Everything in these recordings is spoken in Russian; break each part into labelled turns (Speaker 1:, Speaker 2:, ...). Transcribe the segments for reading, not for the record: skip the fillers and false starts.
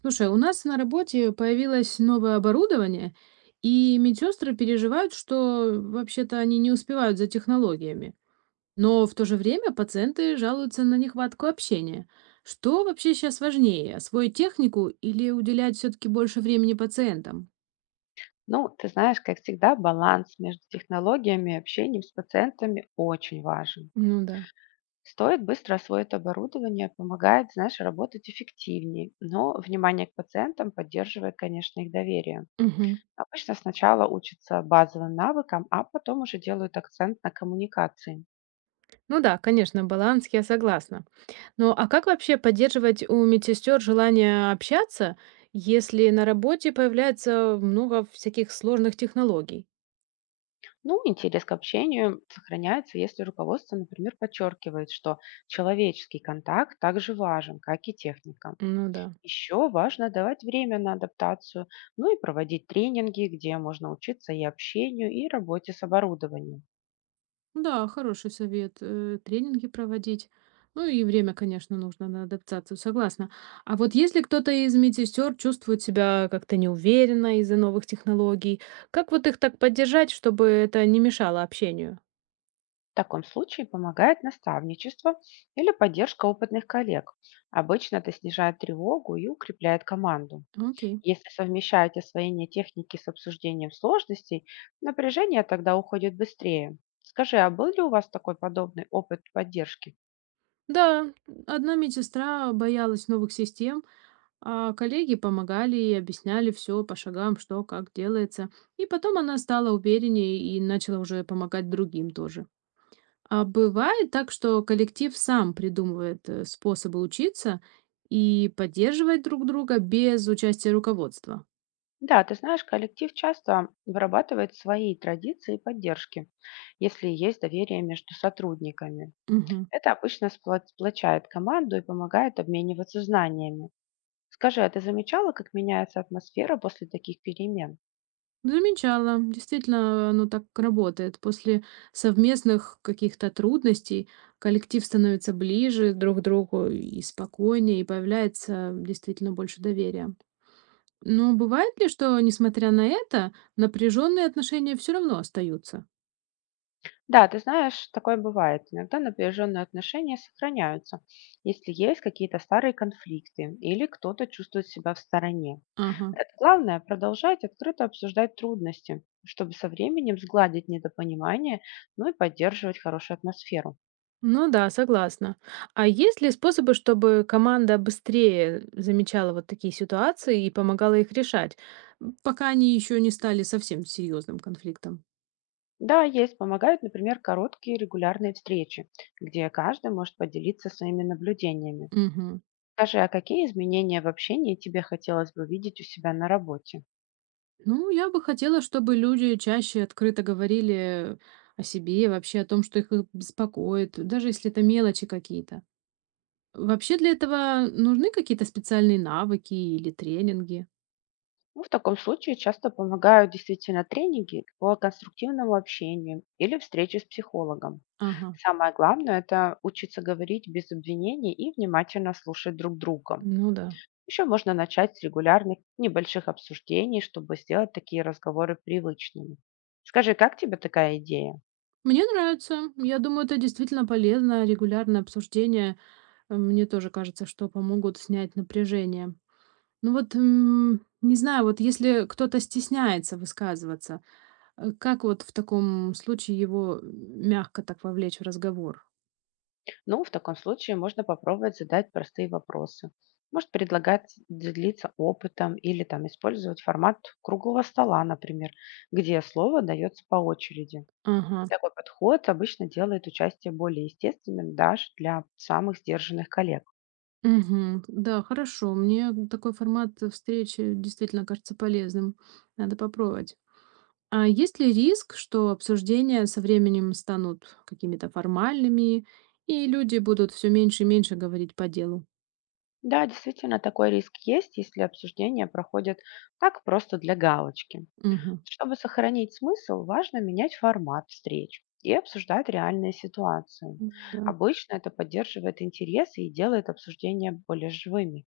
Speaker 1: Слушай, у нас на работе появилось новое оборудование, и медсестры переживают, что вообще-то они не успевают за технологиями. Но в то же время пациенты жалуются на нехватку общения. Что вообще сейчас важнее, освоить технику или уделять все-таки больше времени пациентам?
Speaker 2: Ну, ты знаешь, как всегда, баланс между технологиями и общением с пациентами очень важен.
Speaker 1: Ну да.
Speaker 2: Стоит быстро освоить оборудование, помогает, знаешь, работать эффективнее, но внимание к пациентам поддерживает, конечно, их доверие.
Speaker 1: Мгм.
Speaker 2: Обычно сначала учатся базовым навыкам, а потом уже делают акцент на коммуникации.
Speaker 1: Ну да, конечно, баланс, я согласна. Но а как вообще поддерживать у медсестер желание общаться, если на работе появляется много всяких сложных технологий?
Speaker 2: Ну, интерес к общению сохраняется, если руководство, например, подчеркивает, что человеческий контакт также важен, как и техника.
Speaker 1: Ну да.
Speaker 2: Еще важно давать время на адаптацию, ну и проводить тренинги, где можно учиться и общению, и работе с оборудованием.
Speaker 1: Да, хороший совет. Тренинги проводить. Ну и время, конечно, нужно на адаптацию, согласна. А вот если кто-то из медсестер чувствует себя как-то неуверенно из-за новых технологий, как вот их так поддержать, чтобы это не мешало общению?
Speaker 2: В таком случае помогает наставничество или поддержка опытных коллег. Обычно это снижает тревогу и укрепляет команду.
Speaker 1: Окей.
Speaker 2: Если совмещаете освоение техники с обсуждением сложностей, напряжение тогда уходит быстрее. Скажи, а был ли у вас такой подобный опыт поддержки?
Speaker 1: Да, одна медсестра боялась новых систем, а коллеги помогали и объясняли все по шагам, что как делается. И потом она стала увереннее и начала уже помогать другим тоже. А бывает так, что коллектив сам придумывает способы учиться и поддерживать друг друга без участия руководства.
Speaker 2: Да, ты знаешь, коллектив часто вырабатывает свои традиции и поддержки, если есть доверие между сотрудниками.
Speaker 1: Мгм.
Speaker 2: Это обычно сплочает команду и помогает обмениваться знаниями. Скажи, а ты замечала, как меняется атмосфера после таких перемен?
Speaker 1: Замечала, действительно, оно так работает. После совместных каких-то трудностей коллектив становится ближе друг к другу и спокойнее, и появляется действительно больше доверия. Но бывает ли, что, несмотря на это, напряженные отношения все равно остаются?
Speaker 2: Да, ты знаешь, такое бывает. Иногда напряженные отношения сохраняются, если есть какие-то старые конфликты или кто-то чувствует себя в стороне.
Speaker 1: Ага.
Speaker 2: Это главное– продолжать открыто обсуждать трудности, чтобы со временем сгладить недопонимание, ну и поддерживать хорошую атмосферу.
Speaker 1: Ну да, согласна. А есть ли способы, чтобы команда быстрее замечала вот такие ситуации и помогала их решать, пока они еще не стали совсем серьезным конфликтом?
Speaker 2: Да, есть, помогают, например, короткие регулярные встречи, где каждый может поделиться своими наблюдениями.
Speaker 1: Мгм.
Speaker 2: Скажи, а какие изменения в общении тебе хотелось бы видеть у себя на работе?
Speaker 1: Ну, я бы хотела, чтобы люди чаще открыто говорили о себе, вообще о том, что их беспокоит, даже если это мелочи какие-то. Вообще для этого нужны какие-то специальные навыки или тренинги.
Speaker 2: Ну, в таком случае часто помогают действительно тренинги по конструктивному общению или встречи с психологом.
Speaker 1: Ага,
Speaker 2: Самое главное– это учиться говорить без обвинений и внимательно слушать друг друга.
Speaker 1: ну да.
Speaker 2: Еще можно начать с регулярных небольших обсуждений, чтобы сделать такие разговоры привычными. Скажи, как тебе такая идея?
Speaker 1: Мне нравится. Я думаю, это действительно полезно, регулярное обсуждение. Мне тоже кажется, что помогут снять напряжение. Ну вот, не знаю, вот если кто-то стесняется высказываться, как вот в таком случае его мягко так вовлечь в разговор?
Speaker 2: Ну, в таком случае можно попробовать задать простые вопросы. Может предлагать делиться опытом или там использовать формат круглого стола, например, где слово дается по очереди.
Speaker 1: Ага.
Speaker 2: Такой подход обычно делает участие более естественным даже для самых сдержанных коллег.
Speaker 1: Мгм. Да, хорошо. Мне такой формат встречи действительно кажется полезным. Надо попробовать. А есть ли риск, что обсуждения со временем станут какими-то формальными, и люди будут все меньше и меньше говорить по делу?
Speaker 2: Да, действительно, такой риск есть, если обсуждения проходят так просто для галочки.
Speaker 1: Угу.
Speaker 2: Чтобы сохранить смысл, важно менять формат встреч и обсуждать реальные ситуации.
Speaker 1: Да.
Speaker 2: Обычно это поддерживает интерес и делает обсуждения более живыми.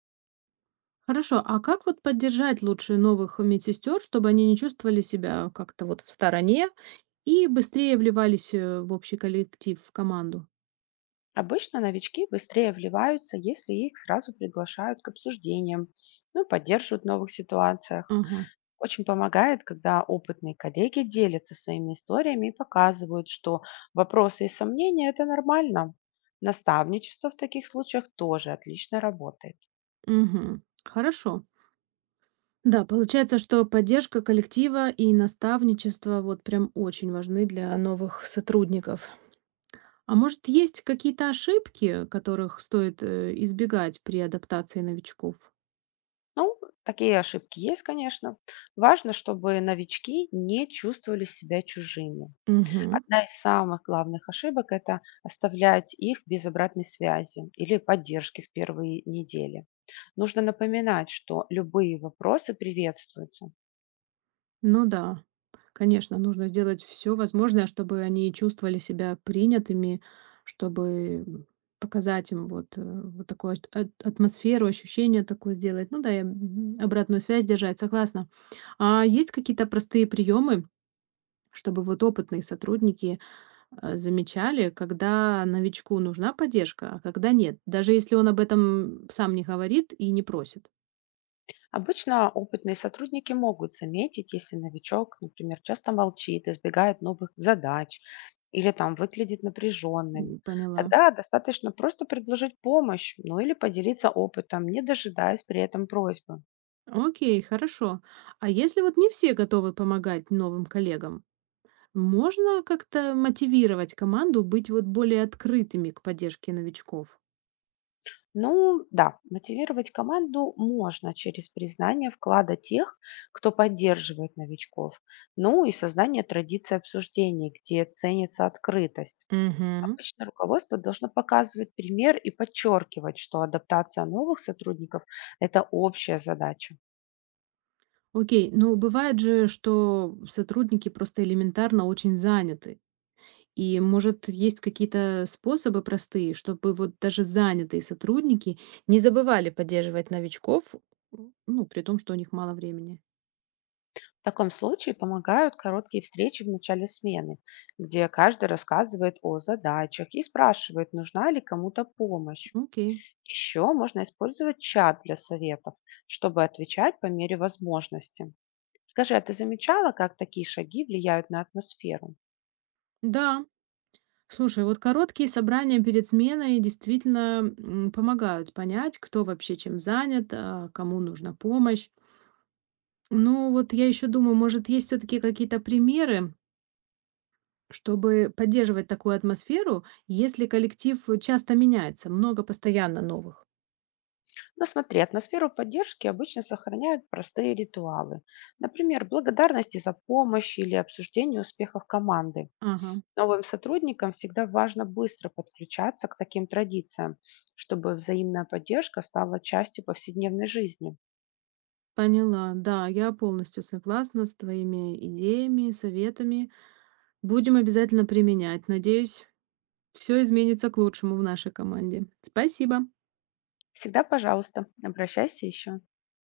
Speaker 1: Хорошо, а как вот поддержать лучше новых медсестер, чтобы они не чувствовали себя как-то вот в стороне и быстрее вливались в общий коллектив, в команду?
Speaker 2: Обычно новички быстрее вливаются, если их сразу приглашают к обсуждениям, ну и поддерживают в новых ситуациях.
Speaker 1: Ага.
Speaker 2: Очень помогает, когда опытные коллеги делятся своими историями и показывают, что вопросы и сомнения– это нормально. Наставничество в таких случаях тоже отлично работает.
Speaker 1: Мгм. Хорошо. Да, получается, что поддержка коллектива и наставничество вот прям очень важны для новых сотрудников. А может, есть какие-то ошибки, которых стоит избегать при адаптации новичков?
Speaker 2: Ну, такие ошибки есть, конечно. Важно, чтобы новички не чувствовали себя чужими.
Speaker 1: Угу.
Speaker 2: Одна из самых главных ошибок– это оставлять их без обратной связи или поддержки в первые недели. Нужно напоминать, что любые вопросы приветствуются.
Speaker 1: Ну да, конечно, нужно сделать все возможное, чтобы они чувствовали себя принятыми, чтобы показать им вот, вот такую ат ат атмосферу, ощущение такое сделать. Ну да, и обратную связь держать, согласна. А есть какие-то простые приемы, чтобы вот опытные сотрудники, замечали, когда новичку нужна поддержка, а когда нет, даже если он об этом сам не говорит и не просит?
Speaker 2: Обычно опытные сотрудники могут заметить, если новичок, например, часто молчит, избегает новых задач или там выглядит напряженным.
Speaker 1: Поняла.
Speaker 2: Тогда достаточно просто предложить помощь, ну или поделиться опытом, не дожидаясь при этом просьбы.
Speaker 1: Окей, хорошо. А если вот не все готовы помогать новым коллегам, можно как-то мотивировать команду быть вот более открытыми к поддержке новичков?
Speaker 2: Ну да, мотивировать команду можно через признание вклада тех, кто поддерживает новичков, ну и создание традиции обсуждений, где ценится открытость.
Speaker 1: Угу.
Speaker 2: Обычно руководство должно показывать пример и подчеркивать, что адаптация новых сотрудников– это общая задача.
Speaker 1: Окей, ну бывает же, что сотрудники просто элементарно очень заняты. И, может, есть какие-то способы простые, чтобы вот даже занятые сотрудники не забывали поддерживать новичков, ну, при том, что у них мало времени.
Speaker 2: В таком случае помогают короткие встречи в начале смены, где каждый рассказывает о задачах и спрашивает, нужна ли кому-то помощь.
Speaker 1: Окей.
Speaker 2: Еще можно использовать чат для советов, чтобы отвечать по мере возможности. Скажи, а ты замечала, как такие шаги влияют на атмосферу?
Speaker 1: Да, слушай, вот короткие собрания перед сменой действительно помогают понять, кто вообще чем занят, а, кому нужна помощь. Ну вот я еще думаю, может, есть все-таки какие-то примеры, чтобы поддерживать такую атмосферу, если коллектив часто меняется, много постоянно новых.
Speaker 2: Но смотри, атмосферу поддержки обычно сохраняют простые ритуалы. Например, благодарности за помощь или обсуждение успехов команды.
Speaker 1: Ага,
Speaker 2: Новым сотрудникам всегда важно быстро подключаться к таким традициям, чтобы взаимная поддержка стала частью повседневной жизни.
Speaker 1: поняла. Да, я полностью согласна с твоими идеями, советами. Будем обязательно применять. Надеюсь, все изменится к лучшему в нашей команде. Спасибо.
Speaker 2: Всегда, пожалуйста, обращайся еще.